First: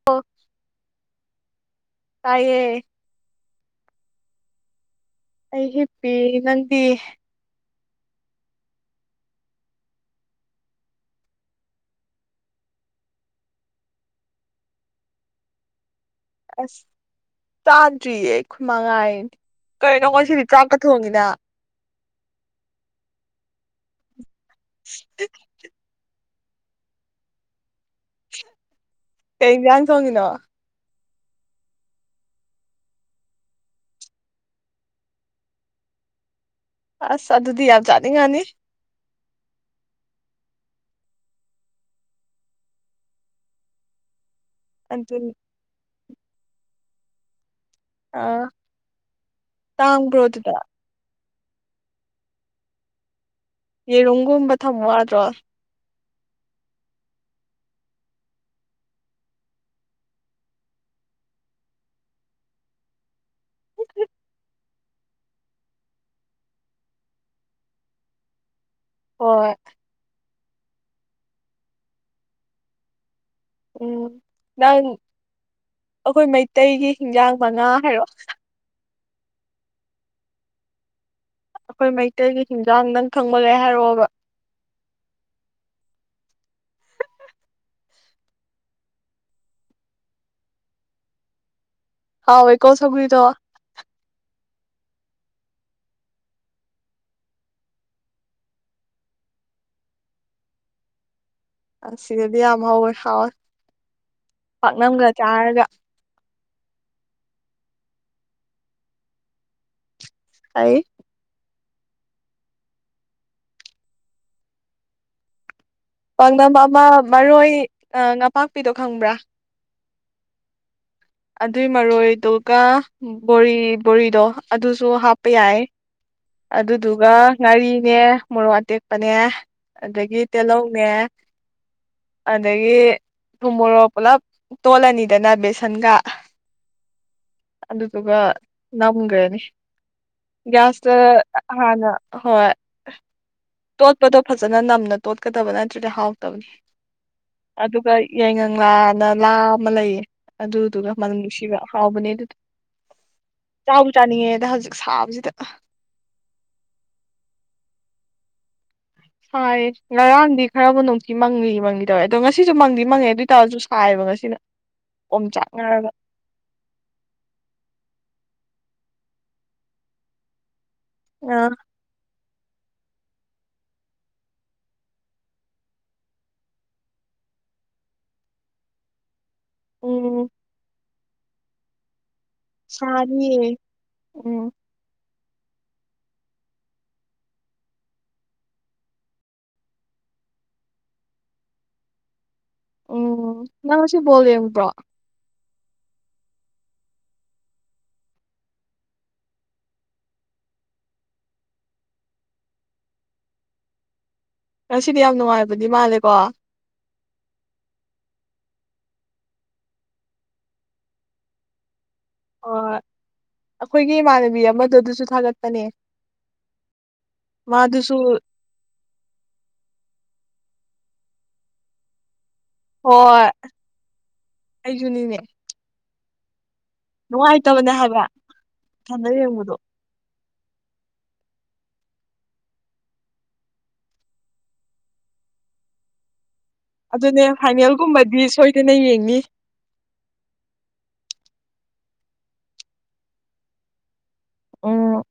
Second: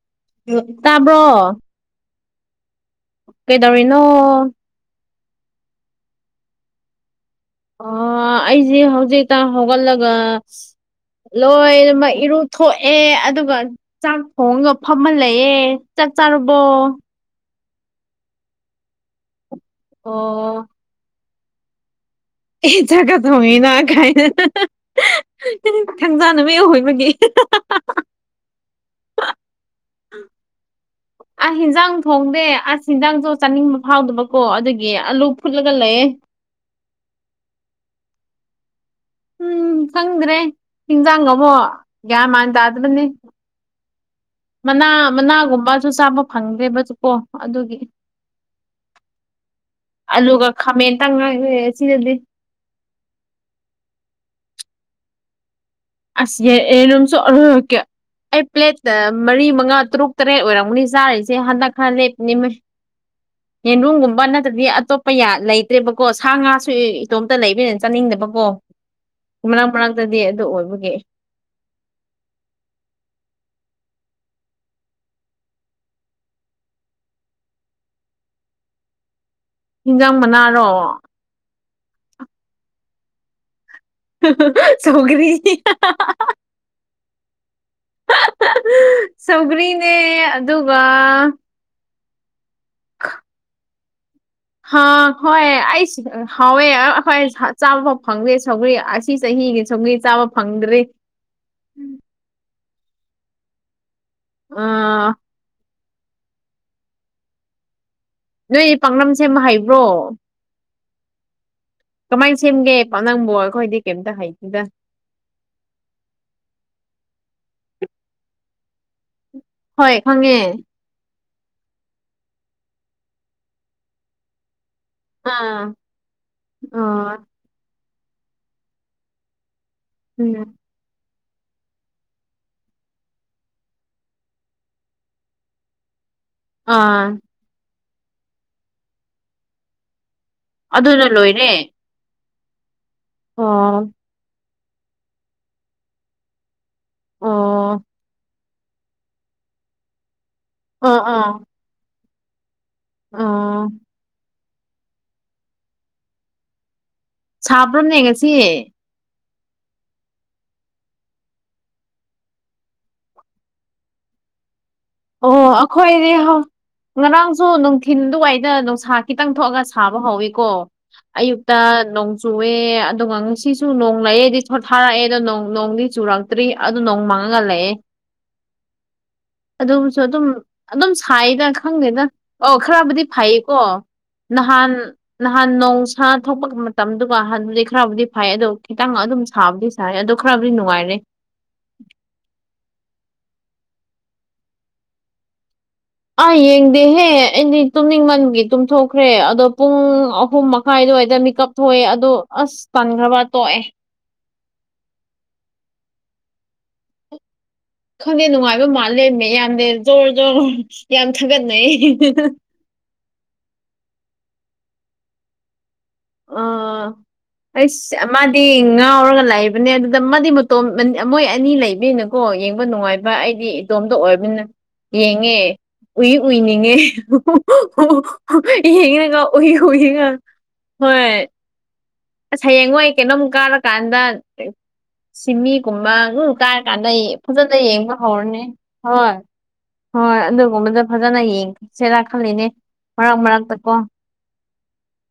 [unintelligible] ꯇꯥꯕ꯭ꯔꯣ ꯇꯥꯏꯌꯦ ꯀꯩꯗꯧꯔꯤꯅꯣ ꯇ ꯍꯄꯤ ꯅꯪꯗꯤ ꯑ ꯑꯩꯁꯦ ꯍꯧꯖꯤꯛꯇ ꯍꯧꯒꯠꯂꯒ ꯂꯣꯏꯅꯃꯛ ꯏꯔꯨ ꯊꯣꯛꯑꯦ ꯑꯗꯨꯒ ꯆꯥꯛ ꯊꯣꯡꯉꯒ ꯐꯝꯍꯜꯂꯌꯦꯦ ꯆꯥꯛ ꯆꯥꯔꯨꯕꯣ ꯑꯁ ꯆꯥꯗ꯭ꯔꯤꯌꯦ ꯈꯣꯏꯃ ꯉꯥꯏꯔꯤꯅ ꯀꯧꯅꯤ ꯉꯣꯁꯤꯗꯤ ꯑꯣ ꯇ꯭ꯔꯥꯛꯀ ꯊꯣꯡꯉꯤꯅ ꯏ ꯆꯒ ꯊ ꯍꯏꯅꯥ ꯀꯥꯏꯅ [unintelligible] ꯖꯥꯟꯗ ꯅꯨꯝꯇ ꯍꯣꯏꯕꯒꯤ ꯀꯧ ꯌꯥꯟꯖꯤꯡ ꯊꯣꯡꯏꯅꯣ ꯑꯁ ꯍꯟꯖꯥꯡ ꯊꯣꯡꯗꯦ ꯑꯁ ꯍꯟꯖꯥꯡꯁꯨ ꯆꯥꯅꯤꯡꯕ ꯐꯥꯎꯗꯕꯀꯣ ꯑꯗꯨꯒꯤ ꯑꯂꯨ ꯐꯨꯠꯂꯒ ꯂꯩꯌꯦ ꯑꯁ ꯑꯗꯨꯗꯤ ꯌꯥꯝ ꯆꯥꯅꯤꯡꯉꯥꯅꯤ ꯎꯝ ꯈꯪꯗ꯭ꯔꯦ ꯍꯤꯟꯖꯥꯡꯅꯀꯣ ꯒ꯭ꯌꯥꯟ ꯃꯥꯟꯅ ꯇꯥꯗꯕꯅꯤ ꯃꯅꯥ ꯑꯗꯨꯅꯤ ꯃꯅꯥꯒꯨꯝꯕꯁꯨ ꯆꯥꯕ ꯐꯪꯗ꯭ꯔꯦꯕꯁꯨ ꯀꯣ ꯑꯗꯨꯒꯤ ꯑꯥ ꯇꯥꯡꯕ꯭ꯔꯣ ꯑꯂꯨꯒ ꯑꯗꯨꯗ ꯈꯥꯃꯦꯟꯇꯪꯉꯥꯏꯈꯔ ꯁꯤꯗꯗꯤ ꯌꯦꯔꯨꯝꯒꯨꯝꯕ ꯊꯝꯃꯪ ꯌꯥꯗ꯭ꯔꯣ ꯑꯁ ꯌꯣꯔꯝꯁꯨ ꯑꯍꯨꯃ ꯝꯢꯀꯤ ꯑꯩ ꯄ꯭ꯂꯦꯠꯇ ꯃꯔꯤ ꯃꯉꯥ ꯇꯔꯨꯛ ꯇꯔꯦꯠ ꯑꯣꯏꯔꯝꯒꯅꯤ ꯆꯥꯔꯤꯁꯦ ꯍꯟꯗꯛ ꯈꯔ ꯂꯦꯞꯄꯅꯤ [unintelligible] ꯌꯦꯟꯔꯨꯝꯒꯨꯝꯕ ꯅꯠꯇ꯭ꯔꯗꯤ ꯑꯇꯣꯞꯄ ꯂꯩꯇ꯭ꯔꯦꯕꯀꯣ ꯁꯥ ꯉꯥꯁꯨ ꯏꯇꯣꯝꯇ ꯂꯩꯕꯅꯤꯅ ꯆꯥꯅꯤꯡꯗꯕꯀꯣ ꯍꯣꯏ ꯃꯔꯛ ꯃꯔꯛꯇꯗꯤ ꯑꯗꯨ ꯑꯣꯏꯕꯒꯤ ꯎꯝ ꯅꯪ ꯑꯩꯈꯣꯏ ꯃꯩꯇꯩꯒꯤ ꯍꯤꯟꯖꯥꯡ ꯃꯉꯥ ꯍꯥꯏꯔꯣ ꯍꯤꯟꯖꯥꯡ ꯃꯅꯥꯔꯣ ꯑꯩꯈꯣꯏ ꯃꯩꯇꯩꯒꯤ ꯍꯤꯟꯖꯥꯡ ꯅꯪ ꯈꯪꯕꯒ ꯍꯥꯏꯔꯛꯑꯣꯕ ꯁꯣꯒꯔꯤ ꯁꯧꯒ꯭ꯔꯤꯅꯦ ꯑꯗꯨꯒ ꯍꯥꯎ ꯑꯩꯀꯣ ꯁꯒꯣꯏꯗ ꯍ ꯍꯣꯏ ꯑꯩꯁꯨ ꯍꯥꯎꯋꯦ ꯑꯩꯈꯣꯏ ꯆꯥꯕꯐꯥꯎ ꯐꯪꯗꯦ ꯁꯧꯒ꯭ꯔꯤ ꯑꯁ ꯁꯤ ꯆꯍꯤꯒꯤ ꯁꯧꯒꯔꯤ ꯆꯥꯕ ꯐꯪꯗ꯭ꯔꯦ ꯁꯤꯗꯗꯤ ꯌꯥꯝ ꯍꯧꯌꯦ ꯍꯥꯎꯌꯦ ꯑ ꯄꯥꯛꯅꯝꯒ ꯆꯥꯔꯒ ꯅꯣꯏꯗꯤ ꯄꯥꯛꯅꯝ ꯁꯦꯝꯕ ꯍꯩꯕ꯭ꯔꯣ ꯍꯩ ꯀꯃꯥꯏꯅ ꯁꯦꯝꯒꯦ ꯄꯛꯅꯝꯕꯨ ꯑꯩꯈꯣꯏꯗꯤ ꯀꯩꯝꯇ ꯍꯩꯇꯦꯗ ꯄꯥꯡꯅꯝ ꯑꯃ ꯃꯔꯣꯏ ꯅꯄꯥꯛꯄꯤꯗꯣ ꯈꯪꯕ꯭ꯔꯥ ꯍꯣꯏ ꯈꯪꯉꯦ ꯑꯗꯨꯏ ꯃꯔꯣꯏ ꯇꯨꯒꯥ ꯕꯣꯔꯤ ꯕꯣꯔꯤꯗꯣ ꯑꯗꯨꯁꯨ ꯍꯥꯞꯄ ꯌꯥꯏ ꯑꯥ ꯑꯗꯨꯗꯨꯒ ꯑꯥ ꯉꯥꯔꯤꯅꯦ ꯃꯣꯔꯣꯛ ꯑꯇꯦꯛꯄꯅꯦ ꯑꯗꯨꯗꯒꯤ ꯎꯝ ꯇꯤꯍꯧꯅꯦ ꯑꯗꯒꯤ ꯊꯨꯝꯃꯣꯔꯣꯛ ꯄꯨꯂꯞ ꯇꯣꯠꯂꯅꯤꯗꯅ ꯕꯦꯁꯟꯒ ꯑꯥ ꯑꯗꯨꯗꯨꯒ ꯅꯝꯈ꯭ꯔꯅꯤ ꯒ꯭ꯌꯥꯁꯇ ꯑꯗꯨꯅ ꯂꯣꯏꯔꯦ ꯍꯥꯟꯅ ꯍꯣꯏ ꯑꯣ ꯇꯣꯠꯄꯗꯣ ꯐꯖꯅ ꯅꯝꯅ ꯇꯣꯠꯀꯗꯕ ꯅꯠꯇ꯭ꯔꯗꯤ ꯍꯥꯎꯇꯕꯅꯤ ꯑꯣ ꯑꯗꯨꯒ ꯌꯥꯏꯉꯥꯜ ꯂꯥ ꯑꯃ ꯂꯩꯌꯦ ꯑꯗꯨꯗꯨꯒ ꯑꯣ ꯃꯅꯝ ꯅꯨꯡꯁꯤꯕ ꯍꯥꯎꯕꯅꯦ ꯑꯗꯨ ꯑꯥ ꯆꯥꯕꯨ ꯆꯥꯅꯤꯡꯉꯦꯗ ꯍꯧꯖꯤꯛ ꯁꯥꯕꯁꯤꯗ ꯁꯕ꯭ꯔꯣꯅꯦ ꯉꯥꯁꯤ ꯁꯥꯏꯌꯦ ꯉꯔꯥꯡꯗꯤ ꯈꯔꯕꯨ ꯅꯨꯡꯊꯤ ꯃꯪꯉꯤ ꯃꯪꯉꯤ ꯇꯧꯋꯦ ꯑꯗꯣ ꯉꯁꯤꯁꯨ ꯃꯪꯗꯤ ꯃꯪꯉꯦ ꯑꯗꯨ ꯑꯣꯏꯇꯥꯔꯁꯨ ꯁꯥꯏꯌꯦꯕ ꯉꯁꯤꯅ ꯑꯣꯝ ꯑꯣ ꯆꯥꯛꯅꯔꯒ ꯑꯩꯈꯣꯏꯗꯤ ꯉꯔꯥꯡꯁꯨ ꯅꯨꯡꯊꯤꯟ ꯑꯗꯨꯋꯥꯏꯗ ꯅꯨꯡꯁꯥ ꯈꯤꯇꯪ ꯊꯣꯛꯑꯒ ꯁꯥꯕ ꯍꯧꯋꯤꯀꯣ ꯑ ꯑꯌꯛꯇ ꯅꯣꯡ ꯆꯨꯑꯦ ꯑꯗꯨꯒ ꯉꯁꯤꯁꯨ ꯅꯣꯡ ꯂꯩꯑꯦꯗꯤ ꯁꯣꯠꯊꯥꯔꯛꯑꯦ ꯑꯗꯣ ꯅꯣꯡꯗꯤ ꯆꯨꯔꯦ ꯇꯔꯤ ꯑꯗꯨ ꯅꯣꯡ ꯃꯥꯡꯉꯒ ꯂꯩꯑꯦ ꯑꯗꯨꯕꯨꯁꯨ ꯑꯗꯨꯝ ꯎꯝ ꯑꯗꯨꯝ ꯁꯥꯏꯗ ꯈꯪꯗꯦꯗ ꯑꯧ ꯈꯔꯕꯨꯗꯤ ꯁꯥꯅꯤꯌꯦ ꯐꯩꯌꯦꯀꯣ ꯎꯝ ꯅꯍꯥꯟ ꯅꯍꯥꯟ ꯅꯧꯁ ꯊꯣꯛꯄ ꯃꯇꯝꯗꯨꯒꯥꯟꯕꯨꯗꯤ ꯈꯔꯕꯨꯗꯤ ꯐꯩ ꯑꯗꯣ ꯈꯤꯇꯪ ꯑꯗꯨꯝ ꯁꯥꯕꯗꯤ ꯁꯥꯌꯦ ꯑꯗꯣ ꯈꯔꯕꯨꯗꯤ ꯅꯨꯡꯉꯥꯏꯔꯦ ꯎꯝ ꯅꯪꯁꯨ ꯕꯣꯜ ꯌꯦꯡꯕ꯭ꯔꯣ ꯑꯥ ꯌꯦꯡꯗꯦꯍꯦ ꯑꯩꯗꯤ ꯇꯨꯝꯅꯤꯡꯃꯟꯒꯤ ꯇꯨꯝꯊꯣꯛꯈ꯭ꯔꯦ ꯑꯗꯣ ꯄꯨꯡ ꯑꯍꯨꯝ ꯃꯈꯥꯏ ꯑꯗꯨꯋꯥꯏꯗ ꯃꯤꯀꯞ ꯊꯣꯛꯑꯦ ꯑꯗꯣ ꯑꯁ ꯄꯟꯈ꯭ꯔꯕ ꯇꯣꯛꯑꯦ ꯉꯁꯤꯗꯤ ꯌꯥꯝ ꯅꯨꯡꯉꯥꯏꯕꯗꯤ ꯃꯥꯜꯂꯦꯀꯣ ꯈꯪꯗꯦ ꯅꯨꯡꯉꯥꯏꯕ ꯃꯥꯜꯂꯦ ꯌꯥꯝꯗꯤ ꯖꯣꯔ ꯖꯣꯔ ꯌꯥꯝ ꯊꯥꯒꯠꯅꯩ ꯑꯣ ꯑꯩꯈꯣꯏꯒꯤ ꯏꯃꯥꯟꯅꯕꯤ ꯑꯃꯗꯨ ꯑꯗꯨꯁꯨ ꯊꯥꯒꯠꯄꯅꯦ ꯑꯣ ꯃꯥꯗꯨꯁꯨ ꯑꯩꯁ ꯃꯥ ꯉꯥꯎꯔꯒ ꯂꯩꯕꯅꯦ ꯑꯗꯨꯗ ꯃꯥꯗꯤ ꯃꯇꯣꯝ ꯃꯣꯏ ꯑꯅꯤ ꯂꯩꯕꯤꯅꯀꯣ ꯅꯨꯡꯉꯥꯏꯕ ꯍꯣꯏ ꯑꯩꯗꯤ ꯏꯗꯣꯝꯇ ꯑꯣꯏꯔꯕꯅꯤꯅ ꯑꯩꯁꯨꯅꯤꯅꯦ ꯌꯦꯡꯉꯦ ꯎꯏ ꯎꯏꯅꯤꯡꯉꯦ ꯅꯨꯡꯉꯥꯏꯇꯕꯅꯦ ꯍꯥꯏꯕ ꯏ ꯏꯊꯟꯗ ꯍꯉ ꯎꯏ ꯌꯦꯡꯕꯗꯣ [inaudible] ꯎꯉ ꯍꯣꯏ ꯑꯁ ꯍꯌꯦꯡ ꯍꯣꯏ ꯀꯩꯅꯣꯝꯃ ꯀꯥꯔꯀꯥꯟꯗ ꯁꯤꯃꯤꯒꯨꯝꯕ ꯉ ꯀꯥꯔ ꯀꯥꯟꯅ ꯑꯗꯨꯅꯦ ꯐꯖꯅ ꯌꯦꯡꯕ ꯐꯥꯏꯅꯦꯜꯒꯨꯝꯕꯗꯤ ꯍꯧꯔꯅꯤ ꯁꯣꯏꯗꯅ ꯍꯣꯏ ꯌꯦꯡꯅꯤ ꯍꯣꯏ ꯑꯗꯨꯒꯨꯝꯕꯗ ꯐꯖꯅ ꯌꯦꯡꯁꯦꯔꯥ ꯈꯜꯂꯤꯅꯦ ꯃꯔꯛ ꯃꯔꯛꯇ ꯀꯣ ꯑꯝ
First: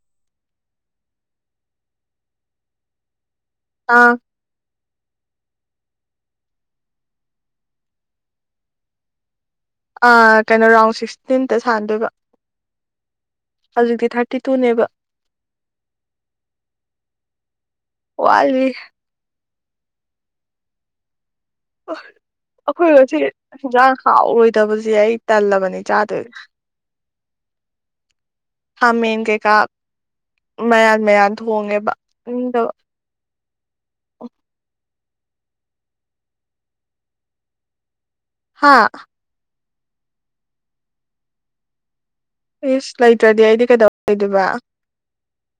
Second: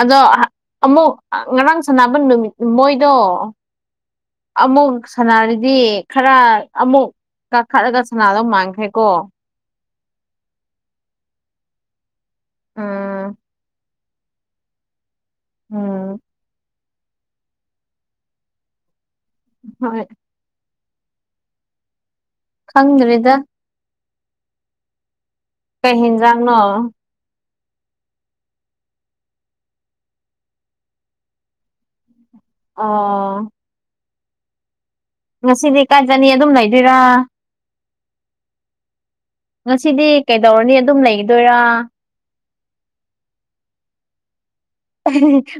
ꯑꯗꯣ ꯑꯃꯨꯛ ꯉꯔꯥꯡ ꯁꯥꯟꯅꯕ ꯅꯨꯃꯤꯠ ꯃꯣꯏꯗꯣ ꯑꯥ ꯑꯃꯨꯛ ꯁꯅꯔꯤꯗꯤ ꯈꯔ ꯑꯃꯨꯛ ꯀꯥꯈꯠꯂꯒ ꯁꯅꯥꯗꯧ ꯃꯥꯟꯈ꯭ꯔꯦ ꯀꯣ ꯑ ꯀꯩꯅꯣ ꯔꯥꯎꯟ ꯁꯤꯛꯁꯇꯤꯟꯗ ꯁꯥꯟꯗꯣꯏꯕ ꯑꯥꯝ ꯍꯧꯖꯤꯛꯇꯤ ꯊꯥꯔꯇꯤ ꯇꯨꯅꯦꯕ ꯎꯝ꯫ ꯋꯥꯠꯂꯤ꯫ ꯍꯣꯏ꯫ ꯑꯩꯈꯣꯏ ꯉꯁꯤ ꯈꯪꯗ꯭ꯔꯤꯗ ꯍꯟꯖꯥꯡ ꯍꯥꯎꯔꯣꯏꯗꯕꯁꯦ ꯑꯩ ꯇꯜꯂꯕꯅꯤ꯫ ꯀꯩ ꯆꯥꯗꯨꯏꯕ꯫ ꯈꯥꯃꯦꯟ ꯀꯩꯀꯥ ꯃꯌꯥꯟ ꯃꯌꯥꯟ ꯊꯣꯡꯉꯦꯕ ꯆꯥꯅꯤꯡꯗꯕ꯫ ꯑ ꯉꯁꯤꯗꯤ ꯀꯥꯏ ꯆꯅꯤ ꯑꯗꯨꯝ ꯂꯩꯗꯣꯏꯔꯥ꯫ ꯍꯥꯥ ꯉꯁꯤꯗꯤ ꯀꯩꯗꯧꯔꯅꯤ ꯑꯗꯨꯝ ꯂꯩꯒꯗꯣꯏꯔꯥ꯫ ꯏꯁꯁ ꯂꯩꯇ꯭ꯔꯗꯤ ꯑꯩꯗꯤ ꯀꯩꯗꯧꯔ ꯂꯩꯗꯨꯏꯕ ꯫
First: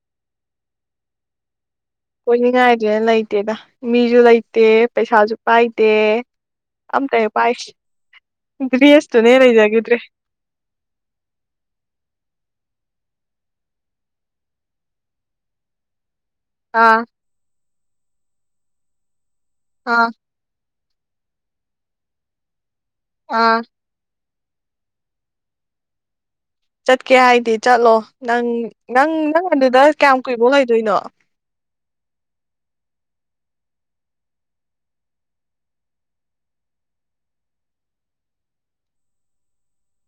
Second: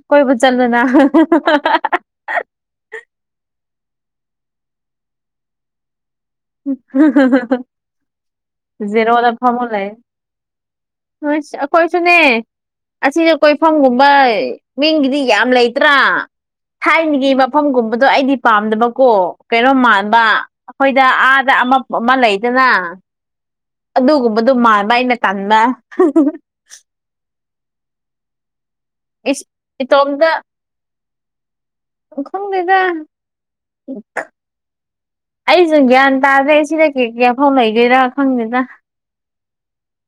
ꯀꯣꯏꯕ ꯆꯠꯂꯨ ꯅꯪ ꯀꯣꯏꯅꯤꯡꯉꯥꯏꯖꯦ ꯂꯩꯇꯦꯗ ꯃꯤꯁꯨ ꯂꯩꯇꯦ ꯄꯩꯁꯥꯁꯨ ꯄꯥꯏꯗꯦ꯫ ꯑꯝꯇ ꯍꯦꯛ ꯄꯥꯏꯗꯦ ꯗꯤꯁꯇꯨꯅ ꯍꯦꯟꯅꯥ ꯂꯩꯖꯈꯤꯗ꯭ꯔꯦ꯫ ꯍꯨꯁ ꯑꯩꯈꫭꯏꯁꯨꯅꯦ꯫ ꯑꯁꯤꯗ ꯀꯣꯏꯐꯝꯒꯨꯝꯕ ꯃꯤꯡꯒꯤꯗꯤ ꯌꯥꯝ ꯂꯩꯇ꯭ꯔꯥ꯫ ꯑꯥ ꯊꯥꯏꯅꯒꯤ ꯃꯐꯝꯒꯨꯝꯕꯗꯣ ꯑꯩꯗꯤ ꯄꯥꯝꯗꯕꯀꯣ ꯀꯩꯅꯣꯝ ꯑꯥ ꯃꯥꯟꯕ ꯑꯩꯈꯣꯏ ꯁꯤꯗ ꯑꯥꯗ ꯑꯃ ꯑꯃ ꯂꯩꯗꯅ ꯑꯥ ꯑꯗꯨꯒꯨꯝꯕꯗꯣ ꯃꯥꯟꯕ ꯑꯩꯅ ꯇꯟꯕꯥ ꯆꯠꯀꯦ ꯍꯥꯏꯗꯤ ꯆꯠꯂꯣ ꯅꯪ ꯅꯪ ꯅꯪ ꯏꯁ ꯑꯗꯨꯗ ꯀꯌꯥꯝ ꯏꯇꯣꯝꯇ ꯀꯨꯏꯐꯥꯎ ꯂꯩꯗꯣꯏꯅꯣ꯫ ꯈꯪꯗꯦꯗ [unintelligible] ꯑꯩꯁꯨ ꯒ꯭ꯌꯥꯟ ꯇꯥꯗ꯭ꯔꯦ ꯁꯤꯗꯒꯤ ꯀꯌꯥꯐꯥꯎ ꯂꯩꯗꯣꯏꯔꯥ ꯈꯪꯗꯦꯗ꯫ [inaudible]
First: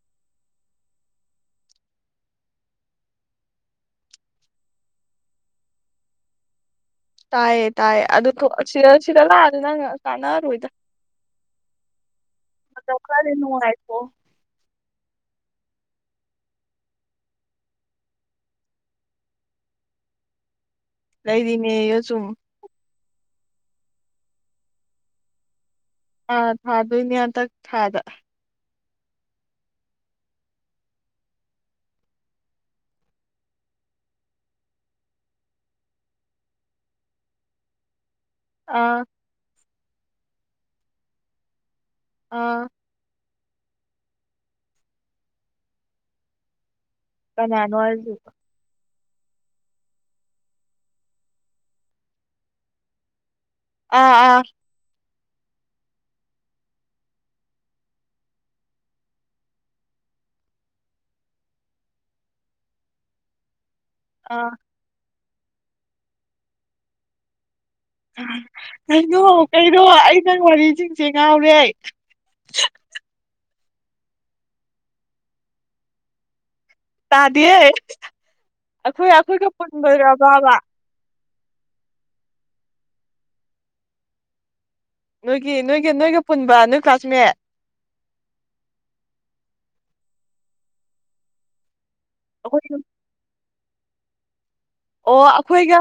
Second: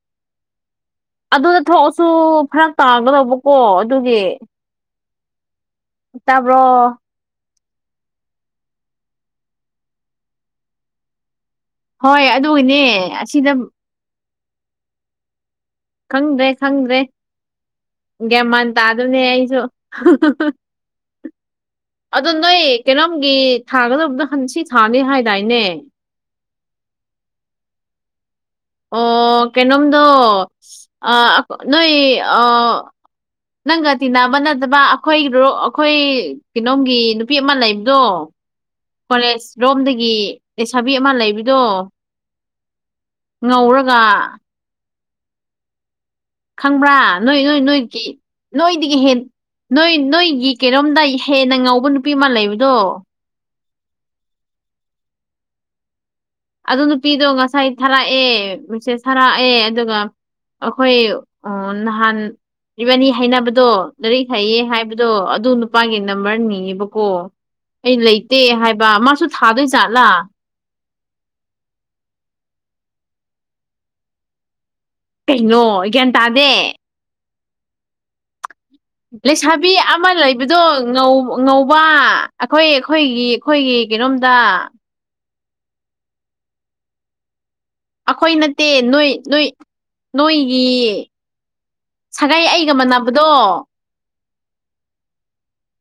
ꯑꯗꯨꯗ ꯊꯣꯛꯑꯁꯨ ꯐꯔꯛ ꯇꯥꯒꯗꯧꯕꯀꯣ ꯑꯗꯨꯒꯤ ꯇꯥꯕ꯭ꯔꯣ ꯇꯥꯏꯌꯦ ꯇꯥꯏꯌꯦ ꯑꯗꯨ ꯊꫭꯛ ꯁꯤꯗ ꯁꯤꯗ ꯂꯥꯛꯑꯁꯨ ꯅꯪ ꯀꯥꯟꯅꯔꫭꯏꯗ ꯍꯣꯏ ꯑꯗꯨꯒꯤꯅꯦ ꯃꯇꯝ ꯈꯔꯗꯤ ꯑꯁꯤꯗ ꯅꯨꯡꯉꯥꯏ ꯊꫭꯛꯑꫭ ꯈꯪꯗ꯭ꯔꯦ ꯈꯪꯗ꯭ꯔꯦ ꯒꯌ꯭ꯥꯟ ꯃꯥꯟ ꯇꯥꯗꯕꯅꯦ ꯑꯩꯁꯨ ꯂꯩꯔꯤꯅꯦꯌꯣ ꯁꯨꯝ ꯑꯗ ꯅꯣꯏ ꯀꯩꯅꯣꯝꯒꯤ ꯊꯥꯒꯗꯕꯗꯣ ꯍꯟ ꯁꯤ ꯊꯥꯅꯤ ꯍꯥꯏꯗꯥꯏꯅꯦ꯫ ꯑꯥ ꯊꯥꯗꯣꯏꯅꯦ ꯍꯟꯗꯥꯛ ꯊꯥꯗ꯫ ꯑꯣ ꯀꯩꯅꯣꯝꯗꯣ ꯑ ꯅꯣꯏ ꯑ ꯅꯪꯒ ꯇꯤꯟꯅꯕ ꯅꯠꯇꯕ ꯑꯩꯈꯣꯏꯒꯤ ꯔꫭ ꯑꯩꯈꯣꯏ ꯀꯩꯅꯣꯝꯒꯤ ꯅꯨꯄꯤ ꯑꯃ ꯂꯩꯕꯗꯣ꯫ ꯑꯥ ꯀꯣꯂꯦꯖ ꯔꯣꯝꯗꯒꯤ ꯂꯩꯁꯥꯕꯤ ꯑꯃ ꯂꯩꯕꯗꯣ꯫ ꯑꯥ ꯉꯧꯔꯒ ꯈꯪꯕ꯭ꯔꯥ ꯅꯣꯏ ꯅꯣꯏ ꯀꯅꯥꯅꯣ ꯅꯣꯏꯒꯤ ꯍꯥꯏꯁꯤꯕꯣ ꯅꯣꯏꯗꯒꯤ ꯍꯦꯟ ꯅꯣꯏ ꯅꯣꯏꯒꯤ ꯀꯩꯅꯣꯝꯗ ꯍꯦꯟꯅ ꯉꯧꯕ ꯅꯨꯄꯤ ꯑꯃ ꯂꯩꯕꯗꯣ꯫ ꯑꯥ ꯑꯥ ꯑꯗꯨ ꯅꯨꯄꯤꯗꯣ ꯉꯁꯥꯏ ꯊꯥꯔꯛꯑꯦ ꯃꯦꯁꯦꯁ ꯊꯔꯛꯑꯦ ꯑꯗꯨꯒ ꯑꯩꯈꯣꯏ ꯑꫭ ꯅꯍꯥꯟ ꯏꯕꯥꯅꯤ ꯍꯥꯏꯅꯕꯗꯣ ꯂꯔꯤꯛ ꯑꯥ ꯍꯩꯌꯦ ꯍꯥꯏꯕꯗꯣ ꯑꯗꯨ ꯅꯨꯄꯥꯒꯤ ꯅꯝꯕꯔ ꯅꯤꯌꯦꯕꯀꯣ꯫ ꯑꯩ ꯂꯩꯇꯦ ꯍꯥꯏꯕ ꯀꯩꯅꯣ ꯃꯥꯁꯨ ꯊꯥꯗꯣꯏ ꯀꯩꯅꯣ ꯖꯥꯠꯂꯥ ꯑꯩ ꯅꯪ ꯋꯥꯔꯤꯁꯤꯡꯁꯦ ꯉꯥꯎ꯭ꯔꯦ꯫ ꯀꯩꯅꯣ ꯒ꯭ꯌꯥꯟ ꯇꯥꯗꯦ꯫ ꯇꯥꯗꯦ ꯫ ꯂꯩꯁꯥꯕꯤ ꯑꯃ ꯂꯩꯕꯗꯣ꯫ ꯉꯧ ꯉꯧꯕ ꯑꯩꯈꯣꯏ ꯑꯩꯈꯣꯏꯒꯤ ꯑꯩꯈꯣꯏꯒꯤ ꯀꯩꯅꯣꯝꯗ꯫ ꯅꯣꯏꯒꯤ ꯅꯣꯏꯒꯤ ꯅꯣꯏꯒ ꯄꯨꯟꯕ ꯅꯣꯏ ꯀ꯭ꯂꯥꯁꯃꯦꯠ꯫ ꯑꯩꯈꯣꯏ ꯅꯠꯇꯦ ꯅꯣꯏ ꯅꯣꯏ ꯅꯣꯏꯒꯤ ꯁꯒꯥꯏ ꯑꯩꯒ ꯑꯩꯈꯣꯏ ꯃꯥꯟꯅꯕꯗꯣ ꯑꯣ ꯑꯩꯈꯣꯏꯒ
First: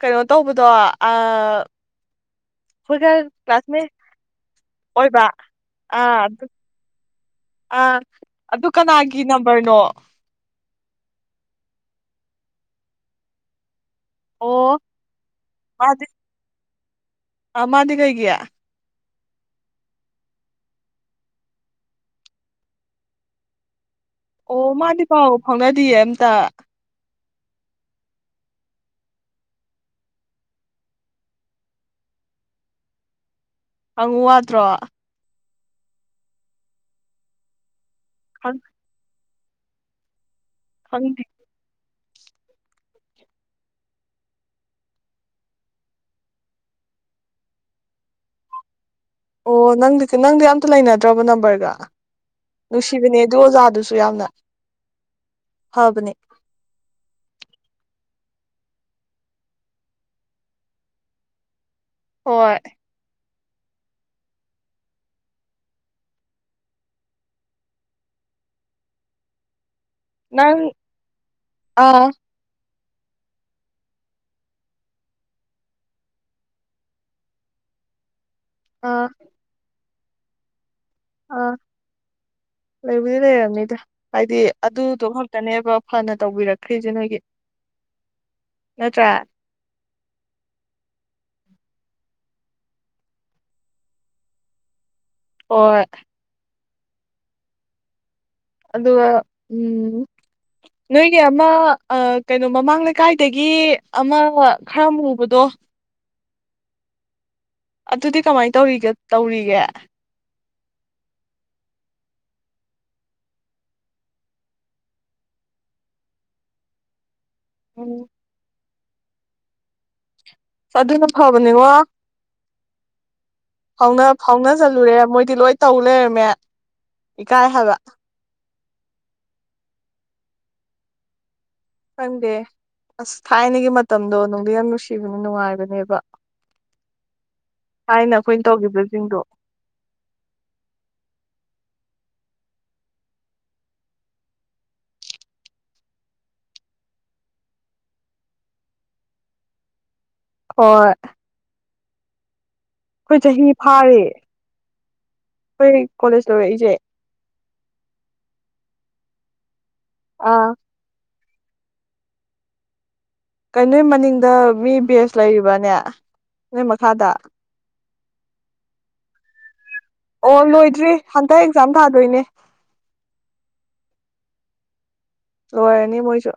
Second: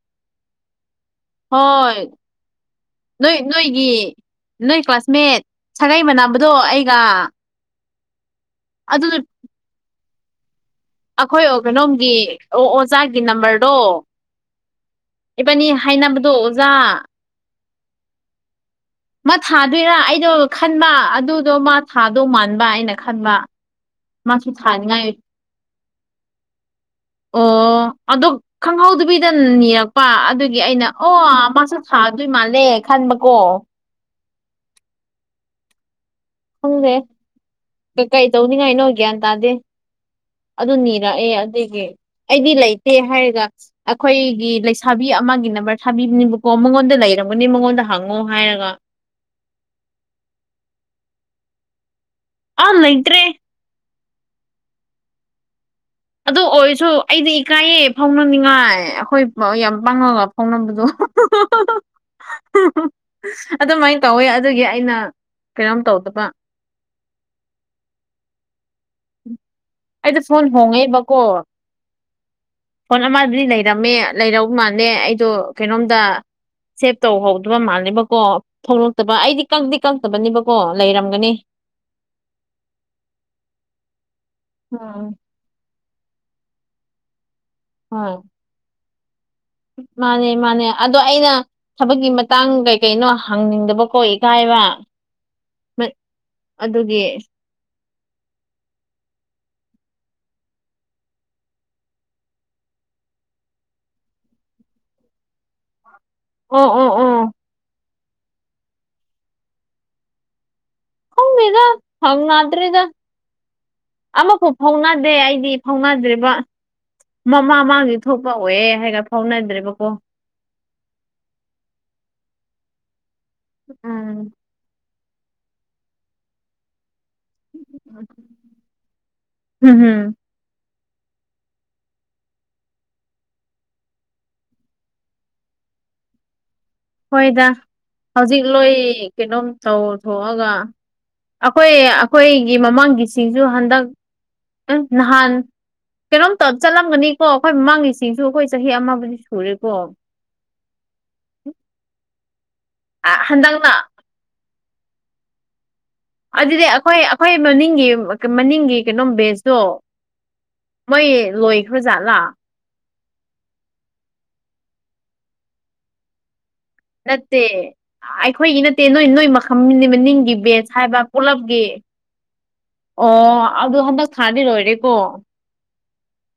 ꯀꯩꯅꯣ ꯇꯧꯕꯗꯣ ꯑꯩꯈꯣꯏꯒ ꯍꯣꯏ ꯅꯣꯏ ꯀ꯭ꯂꯥꯁꯃꯦꯠ ꯅꯣꯏꯒꯤ ꯅꯣꯏ ꯑꯣꯏꯕ ꯀ꯭ꯂꯥꯁꯃꯦꯠ ꯁꯥꯒꯩ ꯃꯅꯥꯕꯗꯣ ꯑꯩꯒ ꯑ ꯑꯗꯨ ꯀꯅꯥꯒꯤ ꯅꯝꯕꯔꯅꯣ ꯑꯩꯈꯣꯏ ꯑꯣ ꯀꯩꯅꯣꯝꯒꯤ ꯑꯣ ꯑꯣꯖꯥꯒꯤ ꯅꯝꯕꯔꯗꯣ ꯑꯣ ꯏꯕꯥꯅꯤ ꯍꯥꯏꯅꯕꯗꯣ ꯑꯣꯖꯥ ꯑꯃꯗꯤ ꯀꯩꯒꯤ ꯃꯥ ꯊꯥꯗꯣꯏꯔꯥ ꯑꯩꯗꯣ ꯈꯟꯕ ꯑꯗꯨꯗꯣ ꯃꯥ ꯊꯥꯗꯧ ꯃꯥꯟꯕ ꯑꯩꯅ ꯈꯟꯕ ꯃꯥꯁꯨ ꯑꯣ ꯃꯥꯗꯤ ꯊꯥꯅꯤꯡꯉꯥꯏ ꯄꯥꯎ ꯐꯥꯎꯅꯗꯤꯌꯦ ꯑꯝꯇ ꯑꯗꯨ ꯈꯪꯍꯧꯗꯕꯤꯗ ꯅꯤꯔꯛꯄ ꯑꯗꯨꯒꯤ ꯑꯩꯅ ꯑꯣ ꯃꯥꯁꯨ ꯊꯥꯗꯣꯏ ꯃꯥꯜꯂꯦ ꯈꯟꯕꯀꯣ ꯍꯪꯉꯨ ꯋꯥꯠꯇ꯭ꯔꯣ ꯈꯪꯗꯦ ꯀꯩ ꯈꯪ ꯇꯧꯅꯤꯉꯥꯏ ꯅꯣ ꯒ꯭ꯌꯥꯟ ꯇꯥꯗꯦ ꯑꯗꯨ ꯈꯪ ꯅꯤꯔꯛꯑꯦ ꯑꯗꯨꯗꯒꯤ ꯑꯩꯗꯤ ꯂꯩꯇꯦ ꯍꯥꯏꯔꯒ ꯑꯩꯈꯣꯏꯒꯤ ꯂꯩꯁꯥꯕꯤ ꯑꯃꯒꯤ ꯅꯝꯕꯔ ꯊꯥꯕꯤꯕꯅꯦꯕꯀꯣ ꯃꯉꯣꯟꯗ ꯂꯩꯔꯝꯒꯅꯤ ꯃꯉꯣꯟꯗ ꯍꯪꯉꯣ ꯍꯥꯏꯔꯒ ꯑꯣ ꯅꯪꯗꯤ ꯅꯪꯗꯤ ꯑꯝꯇ ꯂꯩꯅꯗ꯭ꯔꯕꯣ ꯅꯝꯕꯔꯒ ꯑꯥ ꯅꯨꯡꯁꯤꯕꯅꯦ ꯂꯩꯇ꯭ꯔꯦ ꯑꯗꯨ ꯑꯣꯖꯥꯗꯨꯁꯨ ꯌꯥꯝꯅ ꯐꯕꯅꯦ ꯑꯗꯨ ꯑꯣꯏꯔꯁꯨ ꯑꯩꯗꯤ ꯏꯀꯥꯏꯌꯦ ꯐꯥꯎꯅꯅꯤꯡꯉꯥꯏ ꯑꯩꯈꯣꯏ ꯌꯥꯝ ꯄꯥꯡꯉꯒ ꯐꯥꯎꯅꯕꯗꯣ ꯍꯣꯏ ꯑꯗꯨꯃꯥꯏꯅ ꯇꯧꯋꯦ ꯑꯗꯨꯒꯤ ꯑꯩꯅ ꯀꯩꯅꯣꯝ ꯇꯧꯗꯕ ꯑꯩꯗꯣ ꯐꯣꯟ ꯅꯪ ꯍꯣꯡꯉꯦꯕꯀꯣ ꯑꯥ ꯐꯣꯟ ꯑꯃꯗꯨꯗꯤ ꯂꯩꯔꯝꯃꯦ ꯂꯩꯔꯃꯥꯜꯂꯦ ꯑꯩꯗꯣ ꯀꯩꯅꯣꯝꯗ ꯁꯦꯞ ꯇꯧꯍꯧꯗꯕ ꯃꯥꯜꯂꯦꯕꯀꯣ ꯑꯥ ꯊꯣꯛꯂꯛꯇꯕ ꯑꯩꯗꯤ ꯀꯛꯇꯤ ꯀꯛꯇꯕꯅꯦꯕꯀꯣ ꯂꯩꯔꯝ ꯑꯥ ꯂꯩꯕꯨꯗꯤ ꯂꯩꯔꯝꯅꯤꯗ ꯍꯥꯏꯗꯤ ꯑꯗꯨꯗꯣ ꯎꯝ ꯈꯛꯇꯅꯦꯕ ꯐꯅ ꯇꯧꯕꯤꯔꯛꯈ꯭ꯔꯤꯁꯦ ꯅꯣꯏꯒꯤ ꯍꯣꯏ ꯅꯠꯇ꯭ꯔ ꯃꯥꯅꯦ ꯃꯥꯅꯦ ꯑꯗꯣ ꯑꯩꯅ ꯊꯕꯛꯀꯤ ꯃꯇꯥꯡ ꯀꯩ ꯀꯩꯅꯣ ꯍꯪꯅꯤꯡꯗꯕꯀꯣ ꯏꯀꯥꯏꯕ ꯍꯣꯏ ꯑꯗꯨꯒꯤ ꯑꯗꯨ ꯎꯝ ꯅꯣꯏꯒꯤ ꯑꯃ ꯀꯩꯅꯣ ꯃꯃꯥꯡ ꯂꯩꯀꯥꯏꯗꯒꯤ ꯑꯃ ꯈꯔ ꯃꯨꯕꯗꯣ ꯑꯣ ꯑꯣ ꯑꯣ ꯑꯗꯨꯗꯤ ꯀꯃꯥꯏꯅ ꯇꯧꯔꯤꯒꯦ ꯇꯧꯔꯤꯒꯦ ꯈꯪꯗꯦꯗ ꯍꯪꯅꯗ꯭ꯔꯦꯗ ꯑꯃꯐꯥꯎ ꯐꯥꯎꯅꯗꯦ ꯑꯩꯗꯤ ꯐꯥꯎꯅꯗ꯭ꯔꯤꯕ ꯃꯃꯥ ꯃꯥꯡꯒꯤ ꯎꯝ ꯊꯣꯛꯄ ꯑꯣꯏꯑꯦ ꯍꯥꯏꯒ ꯐꯥꯎꯅꯗ꯭ꯔꯦꯕꯀꯣ ꯑꯗꯨꯅ ꯐꯕꯅꯤꯉꯣ ꯐꯥꯎ ꯎꯝ ꯐꯥꯎꯅ ꯆꯜꯂꯨꯔꯦ ꯃꯣꯏꯗꯤ ꯂꯣꯏ ꯇꯧ ꯂꯩꯔꯝꯃꯦ ꯏꯀꯥꯏ ꯍꯥꯏꯕ ꯍꯝ ꯍꯝ ꯈꯪꯗꯦ ꯑꯁ ꯊꯥꯏꯅꯒꯤ ꯃꯇꯝꯗꯣ ꯅꯨꯡꯗꯤ ꯌꯥꯝ ꯅꯨꯡꯁꯤꯕꯅꯦ ꯅꯨꯡꯉꯥꯏꯕꯅꯦꯕ ꯍꯣꯏꯗ ꯊꯥꯏꯅ ꯑꯩꯈꯣꯏꯅ ꯍꯧꯖꯤꯛ ꯂꯣꯏ ꯇꯧꯈꯤꯕꯁꯤꯡꯗꯣ ꯀꯩꯅꯣꯝ ꯇꯧꯊꯣꯛꯑꯒ ꯑꯩꯈꯣꯏ ꯑꯩꯈꯣꯏꯒꯤ ꯃꯃꯥꯡꯒꯤꯁꯤꯡꯁꯨ ꯍꯟꯗꯛ ꯎꯝ ꯅꯍꯥꯟ ꯀꯩꯅꯣꯝꯇ ꯆꯠꯂꯝꯒꯅꯤꯀꯣ ꯑꯩꯈꯣꯏ ꯃꯃꯥꯡꯒꯤꯁꯤꯡꯁꯨ ꯑꯩꯈꯣꯏ ꯆꯍꯤ ꯑꯃꯕꯨꯗꯤ ꯁꯨꯔꯦꯀꯣ ꯍꯣꯏ ꯑꯩꯈꯣꯏ ꯆꯍꯤ ꯍꯟꯗꯛꯅ ꯐꯥꯔꯦ ꯑꯩꯈꯣꯏ ꯀꯣꯂꯦꯖ ꯑꯗꯨꯗꯤ ꯂꯣꯏꯔꯛꯏꯁꯦ ꯑꯩꯈꯣꯏ ꯑꯩꯈꯣꯏ ꯃꯅꯤꯡꯒꯤ ꯃꯅꯤꯡꯒꯤ ꯀꯩꯅꯣꯝ ꯕꯦꯖꯇꯣ ꯑ ꯃꯣꯏ ꯂꯣꯏꯈ꯭ꯔꯖꯥꯠꯂ ꯀꯩꯅꯣ ꯅꯣꯏ ꯃꯅꯤꯡꯗ ꯃꯤ ꯕꯦꯁ ꯂꯩꯔꯤꯕꯅꯦ ꯅꯣꯏ ꯃꯈꯥꯗ ꯅꯠꯇꯦ ꯑꯩꯈꯣꯏꯒꯤ ꯅꯠꯇꯦ ꯅꯣꯏ ꯅꯣꯏ ꯃꯈꯥ ꯅꯤꯡꯒꯤ ꯑꯣ ꯕꯦꯁ ꯂꯣꯏꯗ꯭ꯔꯤ ꯍꯥꯏꯕ ꯍꯟꯗꯛ ꯄꯨꯂꯞꯒꯤ ꯑꯦꯛꯖꯥꯝ ꯊꯥꯗꯣꯏꯅꯦ ꯑꯣ ꯑꯗꯨ ꯍꯟꯗꯛ ꯊꯥꯗꯤ ꯂ ꯑꯣꯏꯔꯦꯀꯣ ꯑꯣꯏꯣꯏꯅꯤ ꯃꯣꯏꯁꯨ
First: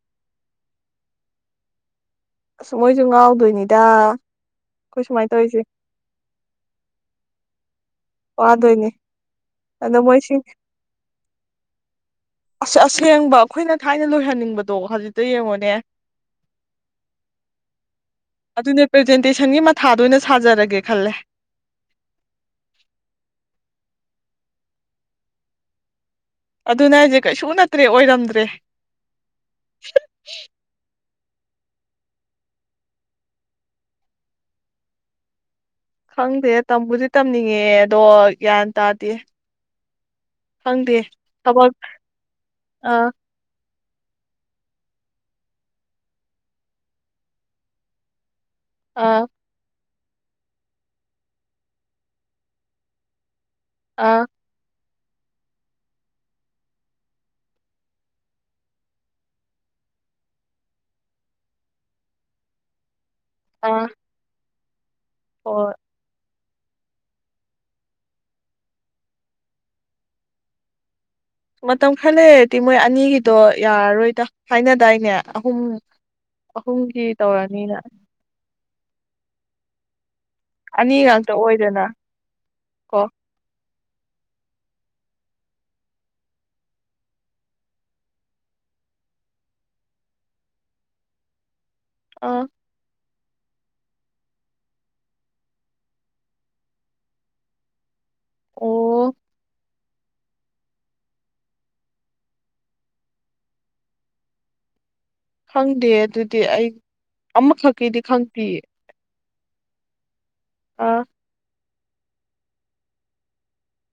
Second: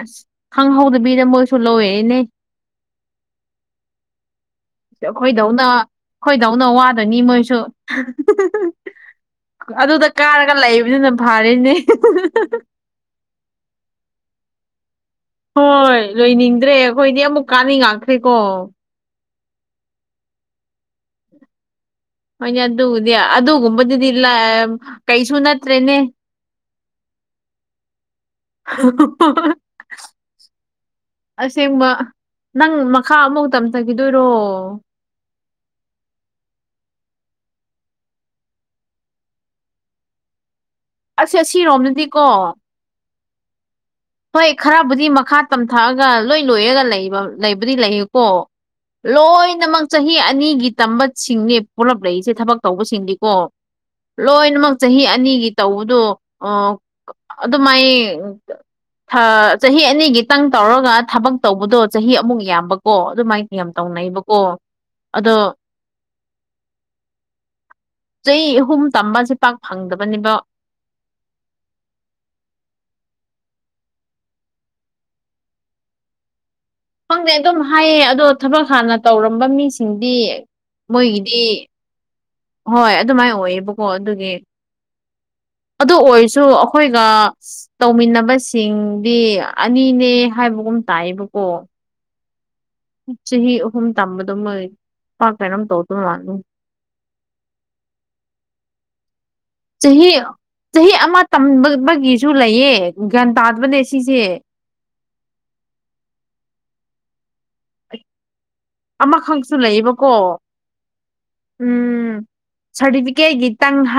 ꯑꯁ ꯈꯪꯍꯧꯗꯕꯤꯗ ꯃꯣꯏꯁꯨ ꯂꯧꯋꯦ ꯏꯅꯦ ꯑꯁ ꯃꯣꯏꯁꯨ ꯉꯥꯎꯗꯣꯏꯅꯤꯗ ꯑꯩꯈꯣꯏ ꯁꯨꯃꯥꯏꯅ ꯇꯧꯔꯤꯁꯦ ꯑꯩꯈꯣꯏꯗꯧꯅ ꯑꯩꯈꯣꯏꯗꯧꯅ ꯋꯥꯗꯅꯤ ꯃꯣꯏꯁꯨ ꯋꯥꯗꯣꯏꯅꯦ ꯑꯗꯣ ꯑꯗꯨꯗ ꯃꯣꯏꯁꯤ ꯀꯥꯔꯒ ꯂꯩꯕꯅꯤꯅ ꯐꯔꯤꯅꯦ ꯑꯁꯦꯡꯕ ꯑꯩꯈꯣꯏꯅ ꯊꯥꯏꯅ ꯂꯣꯏꯍꯟꯅꯤꯡꯕꯗꯣ ꯍꯧꯖꯤꯛ ꯍꯣꯏ ꯂꯣꯏꯅꯤꯡꯗ꯭ꯔꯦ ꯑꯩꯈꯣꯏꯗꯤ ꯑꯃꯨꯛ ꯀꯥꯅꯤꯡ ꯉꯥꯛꯈ꯭ꯔꯦꯀꯣ ꯑꯗꯨꯅꯦ ꯄ꯭ꯔꯖꯦꯟꯇꯦꯁꯟꯒꯤ ꯃꯊꯥꯗ ꯑꯣꯏꯅ ꯁꯥꯖꯔꯒꯦ ꯈꯜꯂꯦ ꯍꯣꯏꯅꯦ ꯑꯗꯨꯕꯨꯗꯤ ꯑꯗꯨꯒꯨꯝꯕꯗꯨꯗꯤ ꯀꯩꯁꯨ ꯅꯠꯇ꯭ꯔꯦꯅꯦ ꯑꯗꯨꯅ ꯍꯥꯏꯁꯦ ꯀꯩꯁꯨ ꯅꯠꯇ꯭ꯔꯦ ꯑꯣꯏꯔꯝꯗ꯭ꯔꯦ ꯑꯁꯦꯡꯕ ꯅꯪ ꯃꯈꯥ ꯑꯃꯐ ꯇꯝꯊꯈꯤꯗꯣꯏꯔꯣ ꯈꯪꯗꯦ ꯇꯝꯕꯨꯗꯤ ꯇꯝꯅꯤꯡꯉꯦ ꯑꯗꯣ ꯒ꯭ꯌꯥꯟ ꯇꯥꯗꯦ ꯐꯪꯗꯦ ꯑꯁ ꯁꯤꯔꯣꯝꯅꯗꯤꯀꯣ ꯑ ꯍꯣꯏ ꯈꯔꯕꯨꯗꯤ ꯃꯈꯥ ꯇꯝꯊꯛꯑꯒ ꯂꯣꯏ ꯂꯣꯏꯔꯒ ꯂꯩꯕ ꯂꯩꯕꯨꯗꯤ ꯂꯩ ꯀꯣ ꯑꯥ ꯂꯣꯏꯅꯃꯛ ꯆꯍꯤ ꯑꯅꯤꯒꯤ ꯇꯝꯕꯁꯤꯡꯅꯦ ꯄꯨꯂꯞ ꯂꯩꯛꯏꯁꯦ ꯊꯕꯛ ꯇꯧꯕꯁꯤꯡꯗꯤꯀꯣ ꯑꯥ ꯂꯣꯏꯅꯃꯛ ꯆꯍꯤ ꯑꯅꯤꯒꯤ ꯇꯧꯕꯗꯣ ꯑꯗꯨꯃꯥꯏꯅ ꯆꯍꯤ ꯑꯅꯤꯒꯤꯇꯪ ꯇꯧꯔꯒ ꯊꯕꯛ ꯇꯧꯕꯗꯣ ꯆꯍꯤ ꯑꯃꯨꯛ ꯌꯥꯝꯕꯀꯣ ꯑꯗꯨꯃꯥꯏꯅ ꯌꯥꯝ ꯑꯥ ꯇꯧꯅꯩꯑꯕꯀꯣ ꯑꯗꯣ ꯍꯣꯏ ꯆꯍꯤ ꯑꯍꯨꯝ ꯇꯝꯕꯁꯦ ꯄꯥꯛ ꯐꯪꯗꯕꯅꯦꯕ ꯃꯇꯝ ꯈꯔ ꯂꯩꯔꯗꯤ ꯃꯣꯏ ꯑꯅꯤꯒꯤꯗꯣ ꯌꯥꯔꯔꯣꯏꯗ ꯍꯥꯏꯅꯗꯥꯏꯅꯦ ꯑꯍꯨꯝ ꯑꯍꯨꯝꯒꯤ ꯈꯪꯗꯦ ꯑꯗꯨꯝ ꯇꯧꯔꯅꯤꯅ ꯍꯥꯏꯌꯦ ꯑꯗꯣ ꯊꯕꯛ ꯍꯥꯟꯅ ꯇꯧꯔꯝꯕ ꯃꯤꯁꯤꯡꯗꯤ ꯑꯅꯤ ꯉꯥꯛꯇ ꯃꯣꯏꯒꯤꯗꯤ ꯑꯣꯏꯗꯅ ꯍꯣꯏ ꯀꯣ ꯑꯗꯨꯃꯥꯏꯅ ꯑꯣꯏꯌꯦꯕꯀꯣ ꯑꯗꯨꯒꯤ ꯑꯗꯨ ꯑꯣꯏꯔꯁꯨ ꯑꯩꯈꯣꯏꯒ ꯇꯧꯃꯤꯟꯅꯕꯁꯤꯡꯗꯤ ꯑꯅꯤꯅꯦ ꯍꯥꯏꯕꯒꯨꯝ ꯇꯥꯏꯌꯦꯕꯀꯣ ꯑꯣ ꯆꯍꯤ ꯑꯍꯨꯝ ꯇꯝꯕꯗꯣ ꯃꯣꯏ ꯄꯥꯛ ꯀꯩꯅꯣꯝ ꯇꯧ ꯑꯗꯨꯝ ꯂꯥꯛꯅꯤ ꯑꯣ ꯆꯍꯤ ꯆꯍꯤ ꯑꯃ ꯇꯒꯤꯁꯨ ꯂꯩꯌꯦ ꯒ꯭ꯌꯥꯟ ꯇꯥꯗꯕꯅꯦ ꯁꯤꯁꯦ ꯈꯪꯗꯦ ꯑꯗꯨꯗꯤ ꯑꯩ ꯑꯃꯈꯛꯀꯤꯗꯤ ꯈꯪꯕꯤꯌꯦ ꯑꯃꯈꯛꯁꯨ ꯂꯩꯌꯦꯕꯀꯣ ꯑꯥ ꯎꯝ ꯁꯥꯔꯇꯤꯐꯤꯀꯦꯠ ꯈꯤꯇꯪ ꯍꯥꯏ